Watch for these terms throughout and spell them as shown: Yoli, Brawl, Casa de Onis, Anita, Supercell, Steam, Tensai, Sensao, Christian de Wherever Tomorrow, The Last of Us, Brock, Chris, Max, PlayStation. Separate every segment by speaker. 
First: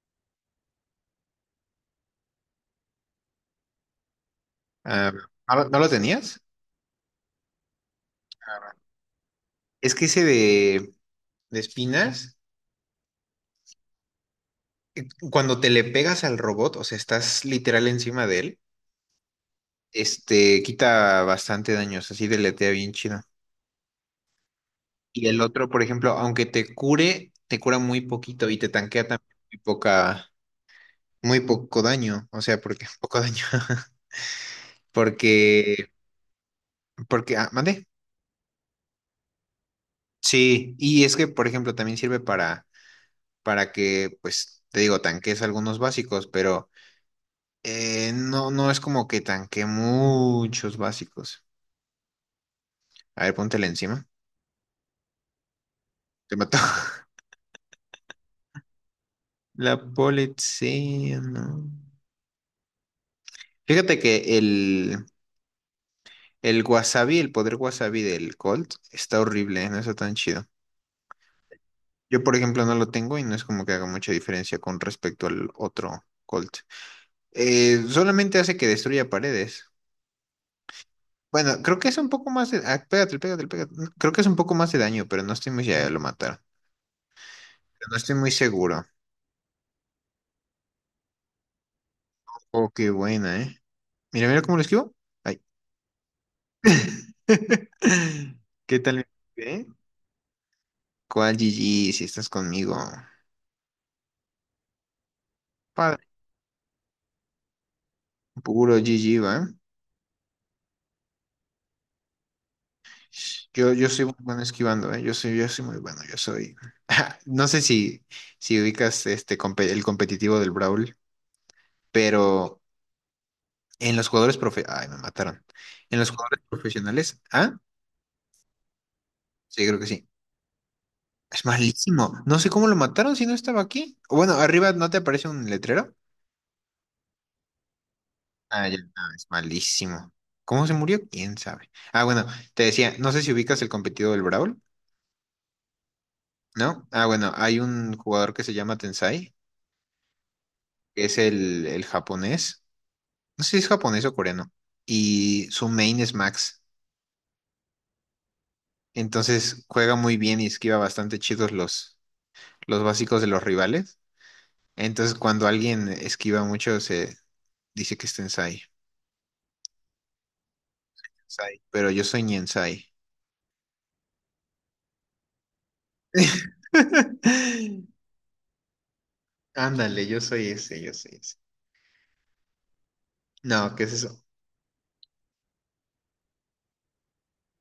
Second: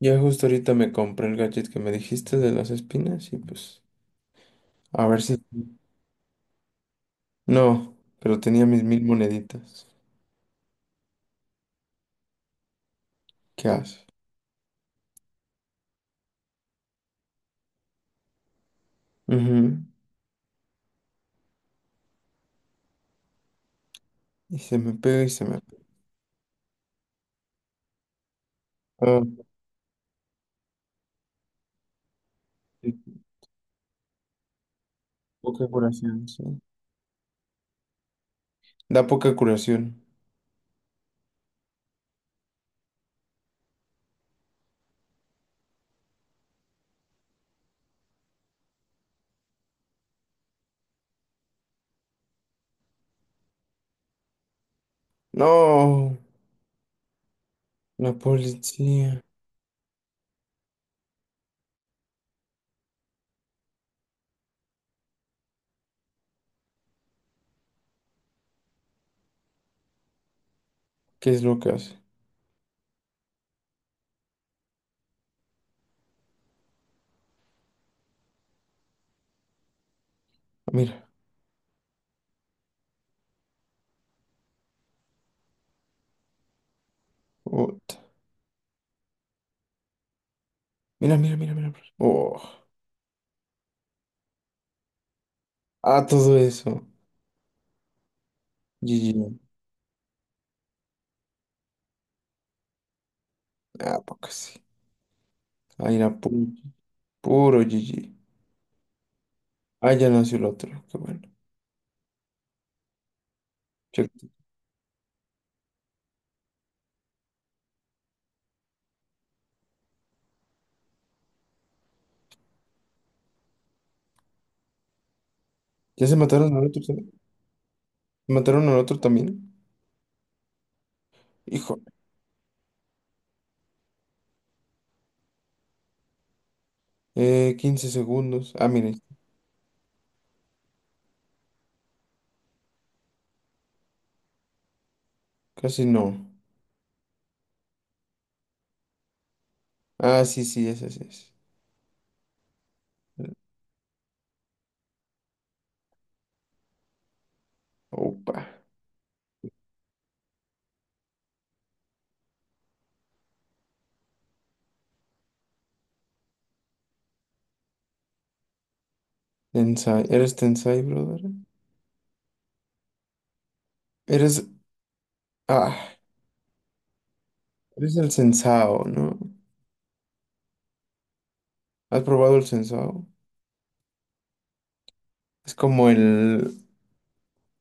Speaker 1: Ya justo ahorita me compré el gadget que me dijiste de las espinas y pues a
Speaker 2: Ah,
Speaker 1: ver si...
Speaker 2: ¿no, lo no lo tenías?
Speaker 1: No, pero tenía mis mil moneditas.
Speaker 2: Es que ese de espinas,
Speaker 1: ¿Qué haces?
Speaker 2: cuando te le pegas al robot, o sea, estás literal encima de él,
Speaker 1: Ujú.
Speaker 2: este, quita bastante daños, así deletea bien chido.
Speaker 1: Y se me pega
Speaker 2: Y
Speaker 1: y
Speaker 2: el
Speaker 1: se me
Speaker 2: otro, por
Speaker 1: pega.
Speaker 2: ejemplo, aunque te cure, te cura muy poquito y te tanquea
Speaker 1: Ah,
Speaker 2: también muy poca, muy poco daño, o sea, porque
Speaker 1: sí,
Speaker 2: poco daño,
Speaker 1: poca
Speaker 2: porque,
Speaker 1: curación, sí.
Speaker 2: mande.
Speaker 1: Da poca curación.
Speaker 2: Sí, y es que, por ejemplo, también sirve para, que, pues, te digo, tanques algunos básicos, pero, no, no es como que tanque muchos básicos. A ver, póntela encima.
Speaker 1: No,
Speaker 2: Te mató.
Speaker 1: la policía.
Speaker 2: La policía, no. Fíjate que el wasabi, el poder wasabi del Colt está horrible, ¿eh? No está tan chido.
Speaker 1: ¿Qué es lo que hace?
Speaker 2: Yo, por ejemplo, no lo tengo y no es como que haga mucha diferencia con respecto al otro Colt. Solamente hace que destruya paredes.
Speaker 1: Mira,
Speaker 2: Bueno, creo que es un poco más de... ah, pégate, pégate, pégate. No, creo que es un poco más de daño, pero no estoy muy... Ya lo mataron. No
Speaker 1: puta.
Speaker 2: estoy muy seguro.
Speaker 1: Mira, mira, mira, mira. Oh.
Speaker 2: Oh, qué buena, ¿eh? Mira, mira cómo lo esquivo. Ay.
Speaker 1: Ah, todo eso.
Speaker 2: ¿Qué tal?
Speaker 1: GG.
Speaker 2: ¿Eh? ¿Cuál GG si estás conmigo?
Speaker 1: Ah, poca sí. Ahí
Speaker 2: Padre,
Speaker 1: era puro, puro GG.
Speaker 2: puro GG, ¿va?
Speaker 1: Ah, ya nació el otro. Qué bueno.
Speaker 2: Yo soy muy bueno esquivando, ¿eh? Yo soy muy bueno, yo soy. No sé si, ubicas este el competitivo del Brawl, pero en los jugadores Ay, me mataron. En
Speaker 1: ¿Ya
Speaker 2: los
Speaker 1: se
Speaker 2: jugadores
Speaker 1: mataron al otro también?
Speaker 2: profesionales, ¿ah?
Speaker 1: ¿Se mataron al otro también?
Speaker 2: Sí, creo que sí. Es
Speaker 1: Hijo.
Speaker 2: malísimo. No sé cómo lo mataron si no estaba aquí. O bueno, arriba no te aparece un letrero.
Speaker 1: 15 segundos.
Speaker 2: Ah,
Speaker 1: Ah,
Speaker 2: ya, no,
Speaker 1: mire,
Speaker 2: es malísimo. ¿Cómo se murió? ¿Quién sabe? Ah, bueno, te decía, no sé si ubicas el competido del Brawl,
Speaker 1: casi no.
Speaker 2: ¿no? Ah, bueno, hay un jugador que se llama Tensai,
Speaker 1: Ah, sí, sí, ese sí
Speaker 2: que es
Speaker 1: es.
Speaker 2: el, japonés, no sé si es japonés o coreano, y su main es Max.
Speaker 1: Opa.
Speaker 2: Entonces juega muy bien y esquiva bastante chidos los básicos de los rivales. Entonces cuando alguien esquiva mucho se dice que es Tensai.
Speaker 1: Tensai. ¿Eres Tensai, brother?
Speaker 2: Sai, pero yo soy Niensai.
Speaker 1: Eres. Ah, eres el Sensao, ¿no?
Speaker 2: Ándale, yo soy ese, yo soy ese.
Speaker 1: ¿Has probado el Sensao?
Speaker 2: No, ¿qué es eso?
Speaker 1: Es como el.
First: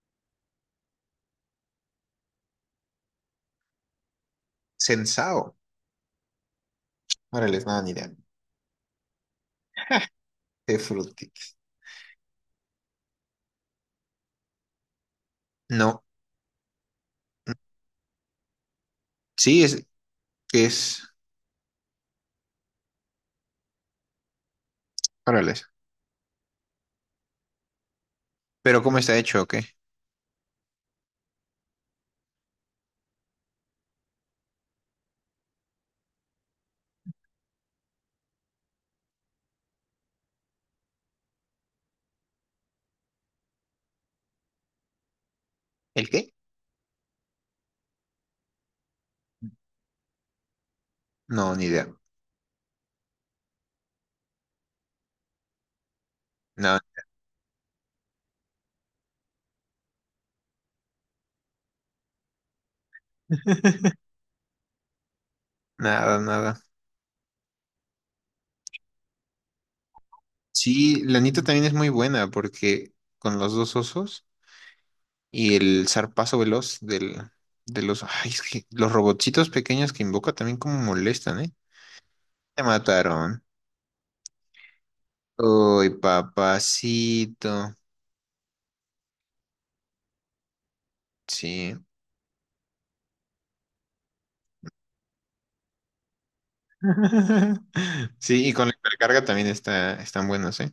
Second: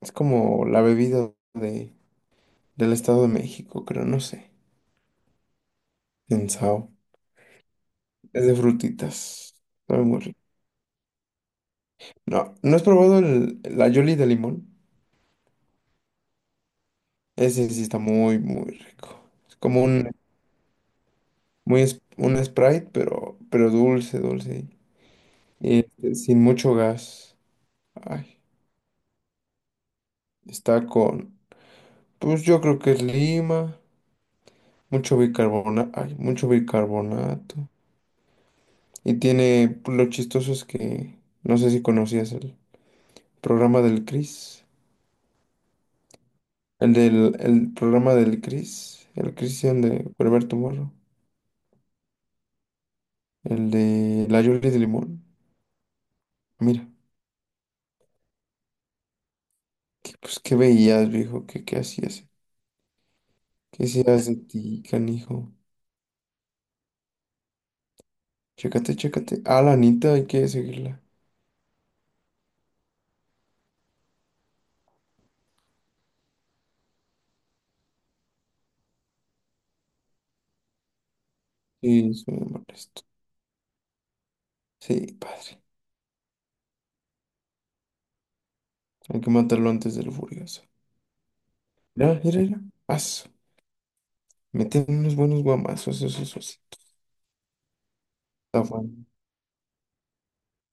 Speaker 1: Es como la bebida de, del Estado de México, creo, no sé.
Speaker 2: Sensao.
Speaker 1: Sensao.
Speaker 2: Órale, nada, ni idea.
Speaker 1: Es de frutitas. Sabe muy rico.
Speaker 2: De Fructit.
Speaker 1: No, ¿no has probado la Yoli de limón?
Speaker 2: No.
Speaker 1: Ese sí está muy, muy rico. Es
Speaker 2: Sí,
Speaker 1: como
Speaker 2: es
Speaker 1: Sí. Un,
Speaker 2: que es.
Speaker 1: muy, un Sprite, pero dulce, dulce.
Speaker 2: Órale.
Speaker 1: Y este, sin mucho gas. Ay,
Speaker 2: Pero ¿cómo está hecho o qué?
Speaker 1: está con, pues yo creo que es lima, mucho bicarbonato, ay, mucho bicarbonato. Y tiene, pues, lo chistoso es que, no sé si conocías el programa del Chris.
Speaker 2: ¿El qué?
Speaker 1: El del, el programa del Chris, el Christian de Wherever Tomorrow.
Speaker 2: No, ni idea.
Speaker 1: El de la Yoli de Limón.
Speaker 2: No,
Speaker 1: Mira. Que, pues, ¿qué veías, viejo? ¿Qué, qué hacías? ¿Qué serás de ti, canijo?
Speaker 2: nada, nada.
Speaker 1: Chécate, chécate. Ah, la Anita, hay que seguirla.
Speaker 2: Sí, la Anita también es muy buena porque con los dos osos y el zarpazo veloz del, de los. Ay, es que los robotcitos pequeños que invoca también como molestan, ¿eh?
Speaker 1: Sí, soy
Speaker 2: Te
Speaker 1: molesto.
Speaker 2: mataron.
Speaker 1: Sí, padre.
Speaker 2: Uy, papacito.
Speaker 1: Hay que matarlo antes del furioso.
Speaker 2: Sí.
Speaker 1: Mira, mira, mira. Aso. Meten unos buenos guamazos, eso, sí.
Speaker 2: Sí, y
Speaker 1: Está
Speaker 2: con la
Speaker 1: bueno.
Speaker 2: hipercarga también está, están buenos, ¿eh?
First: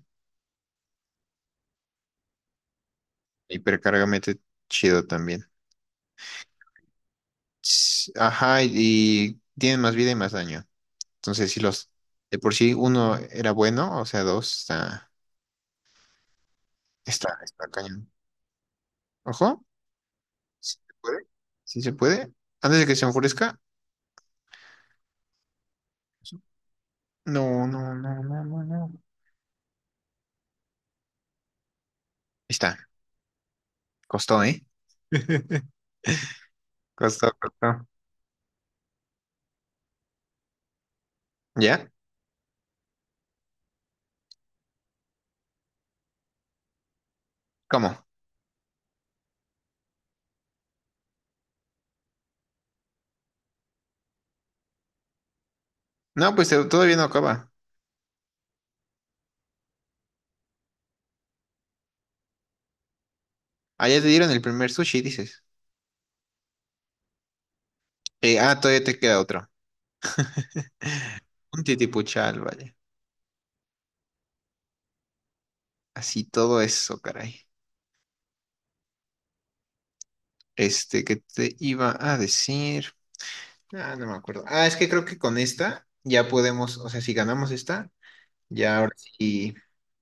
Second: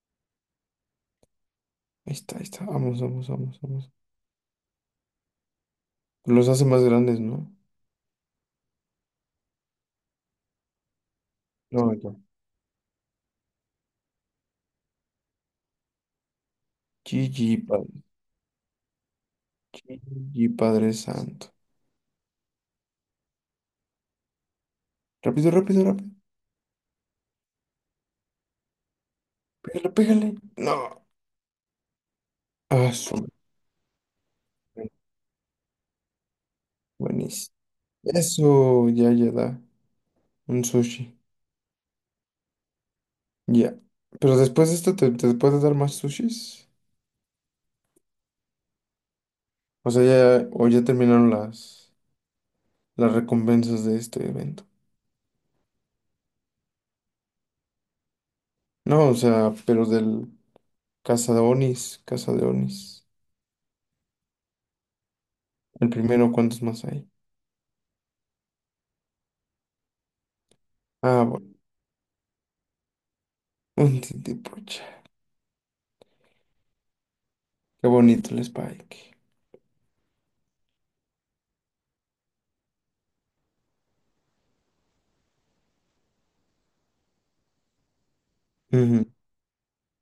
Speaker 1: Ahí está, ahí está. Vamos, vamos, vamos, vamos.
Speaker 2: Hipercargamento chido también.
Speaker 1: Los hace más grandes, ¿no?
Speaker 2: Ajá, y tienen más vida y más daño. Entonces, si los
Speaker 1: No, ya.
Speaker 2: de por sí uno era bueno, o sea, dos está, está,
Speaker 1: GG,
Speaker 2: está
Speaker 1: padre.
Speaker 2: cañón. Ojo,
Speaker 1: GG,
Speaker 2: si se
Speaker 1: Padre
Speaker 2: puede,
Speaker 1: Santo.
Speaker 2: si se puede, antes de que se enfurezca.
Speaker 1: Rápido, rápido, rápido.
Speaker 2: No, no, no, no, no, no. Ahí
Speaker 1: Pégale, pégale. No.
Speaker 2: está,
Speaker 1: Aso.
Speaker 2: costó, ¿eh? Costó,
Speaker 1: Buenísimo.
Speaker 2: costó.
Speaker 1: Eso, ya, ya da. Un sushi.
Speaker 2: ¿Ya?
Speaker 1: Ya. Pero después de esto, ¿te, te puedes dar más sushis?
Speaker 2: ¿Cómo?
Speaker 1: O sea, ya, o ya terminaron las recompensas de este evento.
Speaker 2: No, pues todavía no acaba.
Speaker 1: No, o sea, pero del Casa de Onis, Casa de Onis.
Speaker 2: Ah, ya te dieron el primer sushi, dices.
Speaker 1: El primero, ¿cuántos más hay?
Speaker 2: Todavía te queda otro.
Speaker 1: Ah, bueno.
Speaker 2: Un titipuchal, vale.
Speaker 1: Un titipucha.
Speaker 2: Así todo eso, caray.
Speaker 1: Qué bonito el Spike.
Speaker 2: Este, ¿que te iba a decir? Ah, no me acuerdo. Ah, es que creo que con esta ya podemos, o sea, si ganamos esta, ya ahora
Speaker 1: Ujú.
Speaker 2: sí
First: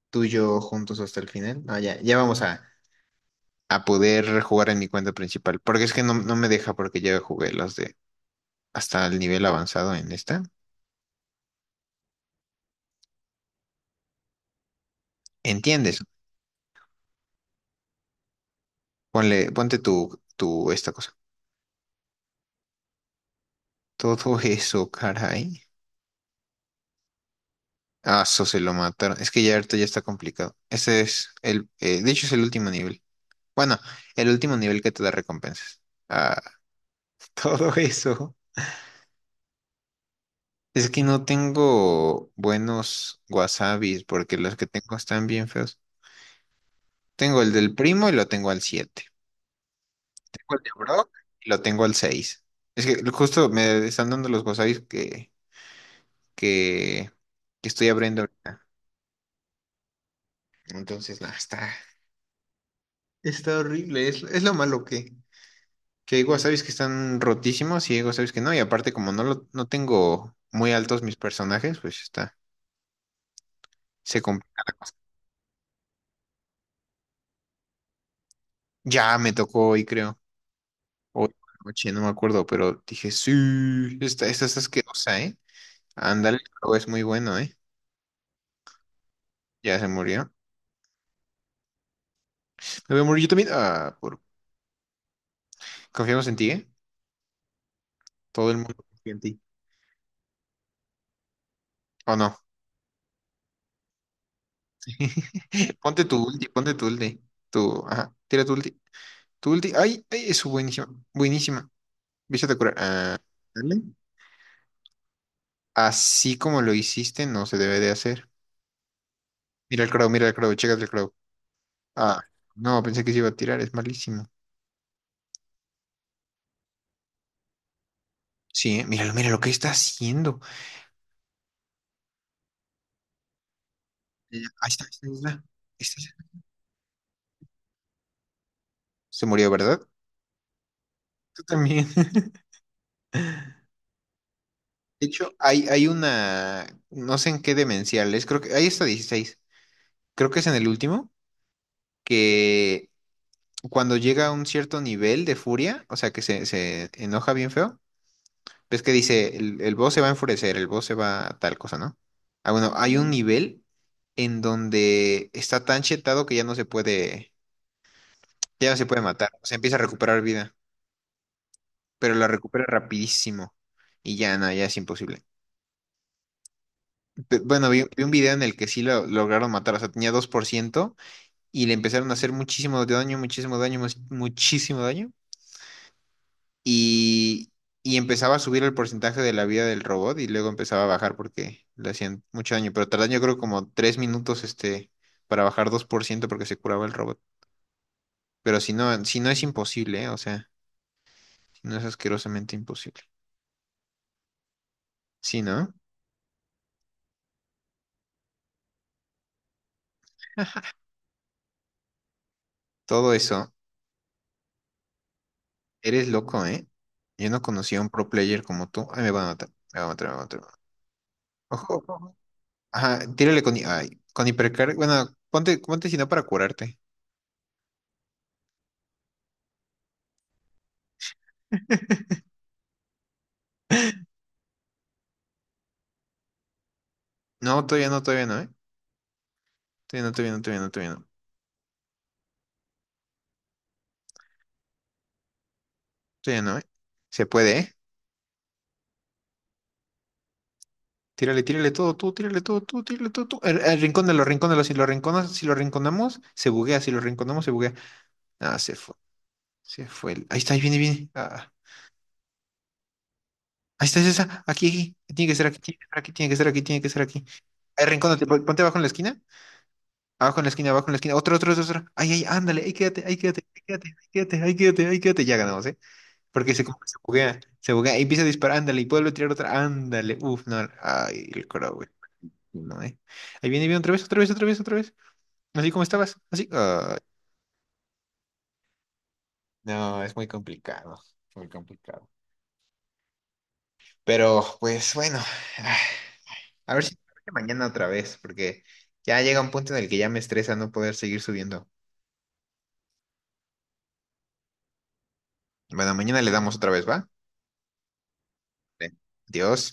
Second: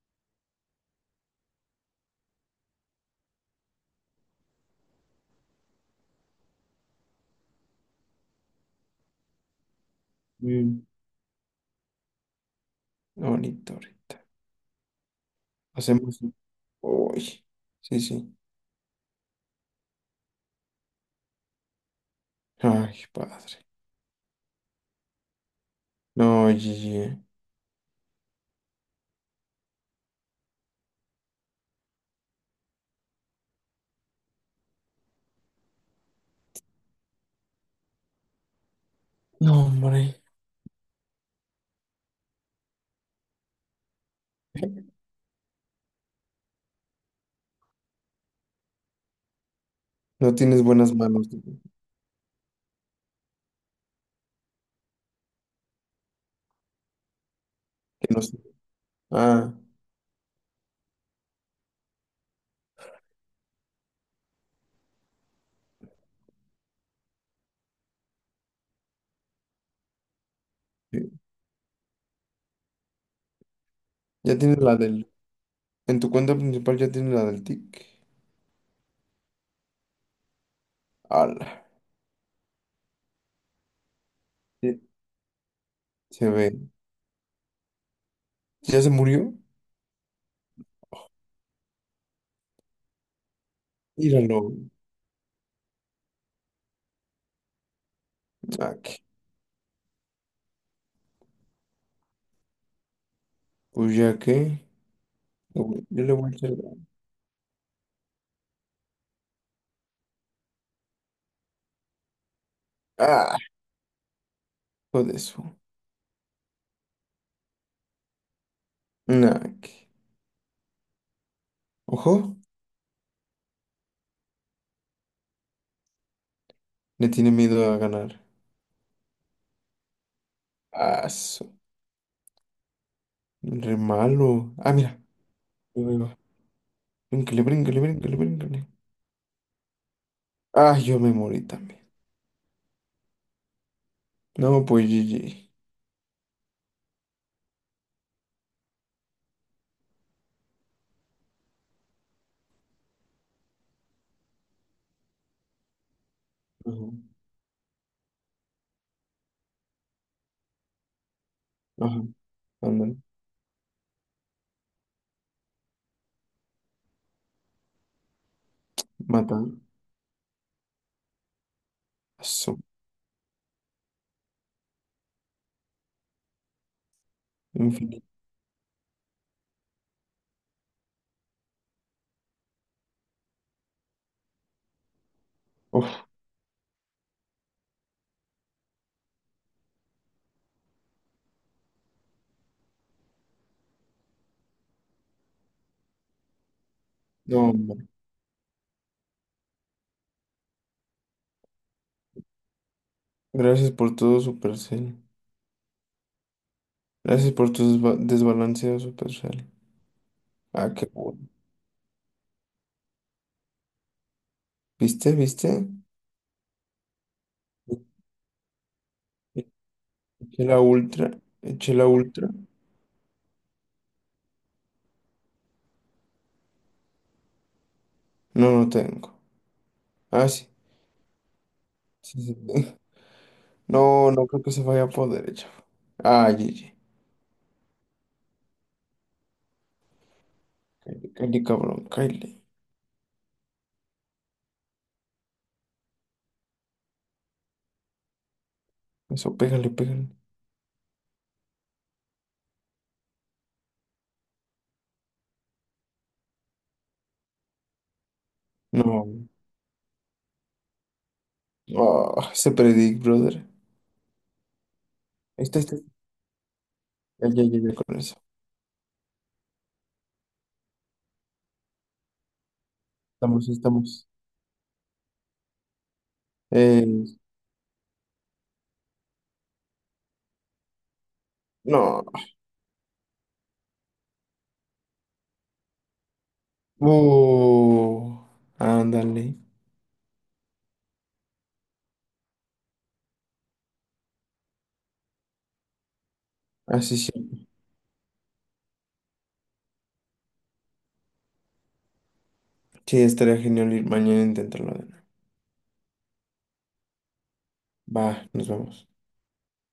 Speaker 2: tú y yo juntos hasta el final. No, ya, ya vamos a, poder jugar en mi cuenta principal, porque es que no, no me deja porque ya jugué los de hasta el nivel avanzado en esta.
Speaker 1: Mm, bonito ahorita.
Speaker 2: ¿Entiendes?
Speaker 1: Hacemos. Uy. Sí, sí.
Speaker 2: Ponle, ponte tu, esta cosa.
Speaker 1: Ay, padre.
Speaker 2: Todo eso, caray.
Speaker 1: No, GG.
Speaker 2: Ah, eso se lo mataron. Es que ya ahorita ya está complicado. Ese es el, de hecho es el último nivel. Bueno, el último nivel que te da recompensas. Ah, todo eso.
Speaker 1: No, hombre.
Speaker 2: Es que no tengo buenos wasabis porque los que tengo están bien feos. Tengo el del primo y lo tengo al 7.
Speaker 1: No
Speaker 2: Tengo el
Speaker 1: tienes
Speaker 2: de
Speaker 1: buenas
Speaker 2: Brock
Speaker 1: manos. Que
Speaker 2: y lo tengo al 6. Es que justo me están dando los wasabis que, que, que estoy abriendo
Speaker 1: no sé.
Speaker 2: ahorita.
Speaker 1: Ah.
Speaker 2: Entonces, nada, está, está horrible. Es lo malo que hay wasabis que están rotísimos y hay wasabis que no. Y aparte, como no, lo, no tengo muy altos mis
Speaker 1: Sí.
Speaker 2: personajes, pues está. Se
Speaker 1: Ya tienes
Speaker 2: complica.
Speaker 1: la del... En tu cuenta principal ya tienes la del tic.
Speaker 2: Ya me tocó hoy, creo. Hoy
Speaker 1: Ala.
Speaker 2: por la noche, no me acuerdo, pero dije, sí, esta es
Speaker 1: Sí,
Speaker 2: asquerosa, ¿eh?
Speaker 1: se
Speaker 2: Ándale,
Speaker 1: ve.
Speaker 2: pero es muy bueno, ¿eh?
Speaker 1: ¿Ya se murió?
Speaker 2: Ya se murió. Me voy a morir yo también. Ah,
Speaker 1: Míralo.
Speaker 2: Confiamos en ti, ¿eh? Todo el mundo
Speaker 1: Ah, ¿qué?
Speaker 2: confía en ti. ¿O no?
Speaker 1: Pues ya que... Yo
Speaker 2: Ponte
Speaker 1: le
Speaker 2: tu
Speaker 1: voy a
Speaker 2: ulti,
Speaker 1: echar...
Speaker 2: ponte tu ulti. Tu, ajá, tira tu ulti. Tu ulti. Ay, ay, es buenísima. Buenísima. Viste a curar. Ah,
Speaker 1: Ah,
Speaker 2: dale.
Speaker 1: hijo de eso.
Speaker 2: Así como lo hiciste, no se debe de hacer.
Speaker 1: Nah, ¿qué?
Speaker 2: Mira el crow, chécate el crow.
Speaker 1: Ojo.
Speaker 2: Ah, no, pensé que se iba a tirar, es malísimo.
Speaker 1: Le tiene miedo a ganar.
Speaker 2: Sí, ¿eh? Míralo, mira lo que está haciendo.
Speaker 1: Ah, re
Speaker 2: Mira,
Speaker 1: malo.
Speaker 2: ahí
Speaker 1: Ah,
Speaker 2: está, ahí
Speaker 1: mira.
Speaker 2: está, ahí está. Ahí
Speaker 1: Ahí va,
Speaker 2: está,
Speaker 1: ahí va.
Speaker 2: ahí está.
Speaker 1: Bríncale, bríncale, bríncale, bríncale.
Speaker 2: Se murió, ¿verdad?
Speaker 1: Ah, yo me morí
Speaker 2: Tú
Speaker 1: también.
Speaker 2: también.
Speaker 1: No, pues
Speaker 2: De hecho,
Speaker 1: GG.
Speaker 2: hay una, no sé en qué demencial es, creo que, ahí está 16. Creo que es en el último, que cuando llega a un cierto nivel de furia, o sea, que se,
Speaker 1: Ajá.
Speaker 2: se enoja bien feo, ves que dice, el boss se va a enfurecer, el boss se va a tal cosa, ¿no?
Speaker 1: Ajá.
Speaker 2: Ah, bueno,
Speaker 1: Ándale.
Speaker 2: hay un nivel en donde está tan chetado que ya no se puede, ya no se puede matar,
Speaker 1: Mata.
Speaker 2: o sea, empieza a recuperar vida. Pero la
Speaker 1: Eso.
Speaker 2: recupera rapidísimo. Y ya, no, ya es imposible. Bueno, vi,
Speaker 1: Infinito.
Speaker 2: vi un video en el que sí lo lograron matar, o sea, tenía 2% y le empezaron a hacer muchísimo daño, muchísimo daño, muchísimo daño.
Speaker 1: Uf.
Speaker 2: Y, y empezaba a subir el porcentaje de la vida del robot y luego empezaba a bajar porque le hacían mucho daño. Pero tardan yo creo como 3 minutos este, para bajar 2% porque se curaba el robot.
Speaker 1: No,
Speaker 2: Pero si no, si no es imposible, ¿eh? O sea, si no es asquerosamente imposible.
Speaker 1: gracias por todo, Supercell.
Speaker 2: Sí, ¿no?
Speaker 1: Gracias por tu desbalanceo, Supercell. Ah, qué bueno.
Speaker 2: Todo eso.
Speaker 1: ¿Viste? ¿Viste?
Speaker 2: Eres loco, ¿eh? Yo no conocía a un pro player como tú. Ay, me va a
Speaker 1: E-
Speaker 2: matar, me va a matar, me va a matar.
Speaker 1: Eché la ultra. Eché
Speaker 2: Ojo,
Speaker 1: la
Speaker 2: ojo, ojo.
Speaker 1: ultra.
Speaker 2: Ajá, tírale con, ay, con hipercar. Bueno, ponte, ponte si no para curarte.
Speaker 1: No, no tengo. Ah, sí. Sí, sí tengo. No, no creo que se vaya por derecha. Ah, GG.
Speaker 2: No, todavía no, todavía no, ¿eh? Todavía no, todavía no, todavía no, todavía no.
Speaker 1: Cáele, cáele, cabrón, cáele.
Speaker 2: Todavía no, ¿eh? Se puede, ¿eh?
Speaker 1: Eso, pégale, pégale.
Speaker 2: Tírale, tírale todo, tú, tírale todo, tú, tírale todo, tú. El rincónalo, rincónalo. Si lo rinconas, si lo rinconamos, se buguea. Si lo rinconamos, se buguea. Ah, se fue.
Speaker 1: No.
Speaker 2: Se fue. Ahí está, ahí viene, viene. Ah, ah,
Speaker 1: Ah, se predic, brother.
Speaker 2: ahí está, es esa. Aquí, aquí. Tiene que
Speaker 1: Ahí
Speaker 2: ser aquí,
Speaker 1: está, ahí
Speaker 2: tiene
Speaker 1: está.
Speaker 2: que ser aquí, tiene que ser aquí, tiene que ser aquí.
Speaker 1: Ya, ya, ya, ya
Speaker 2: Ahí
Speaker 1: con eso.
Speaker 2: rincónate, ponte abajo en la esquina. Abajo en la esquina, abajo en la esquina. Otro, otro, otro, otro. Ay, ay, ándale, ahí quédate, ahí quédate,
Speaker 1: Estamos,
Speaker 2: ahí quédate, ahí
Speaker 1: estamos.
Speaker 2: quédate, ahí quédate, ahí quédate. Ya ganamos, ¿eh? Porque como que
Speaker 1: Eh,
Speaker 2: se buguea y empieza a disparar, ándale, y vuelve a tirar otra, ándale. Uf, no. Ay, el coro, güey.
Speaker 1: no.
Speaker 2: No, ¿eh? Ahí viene, viene otra vez, otra vez, otra vez, otra vez. Así como estabas, así. Ay,
Speaker 1: Uh, ándale.
Speaker 2: no, es muy complicado, muy complicado. Pero, pues bueno, ah, a ver si
Speaker 1: Así sí. Sí.
Speaker 2: mañana otra vez, porque ya llega un punto en el que ya me estresa no poder seguir subiendo.
Speaker 1: Sí, estaría genial ir mañana a intentarlo de nuevo.
Speaker 2: Bueno, mañana le damos otra vez, ¿va?
Speaker 1: Va, nos vamos.
Speaker 2: Vale. Adiós.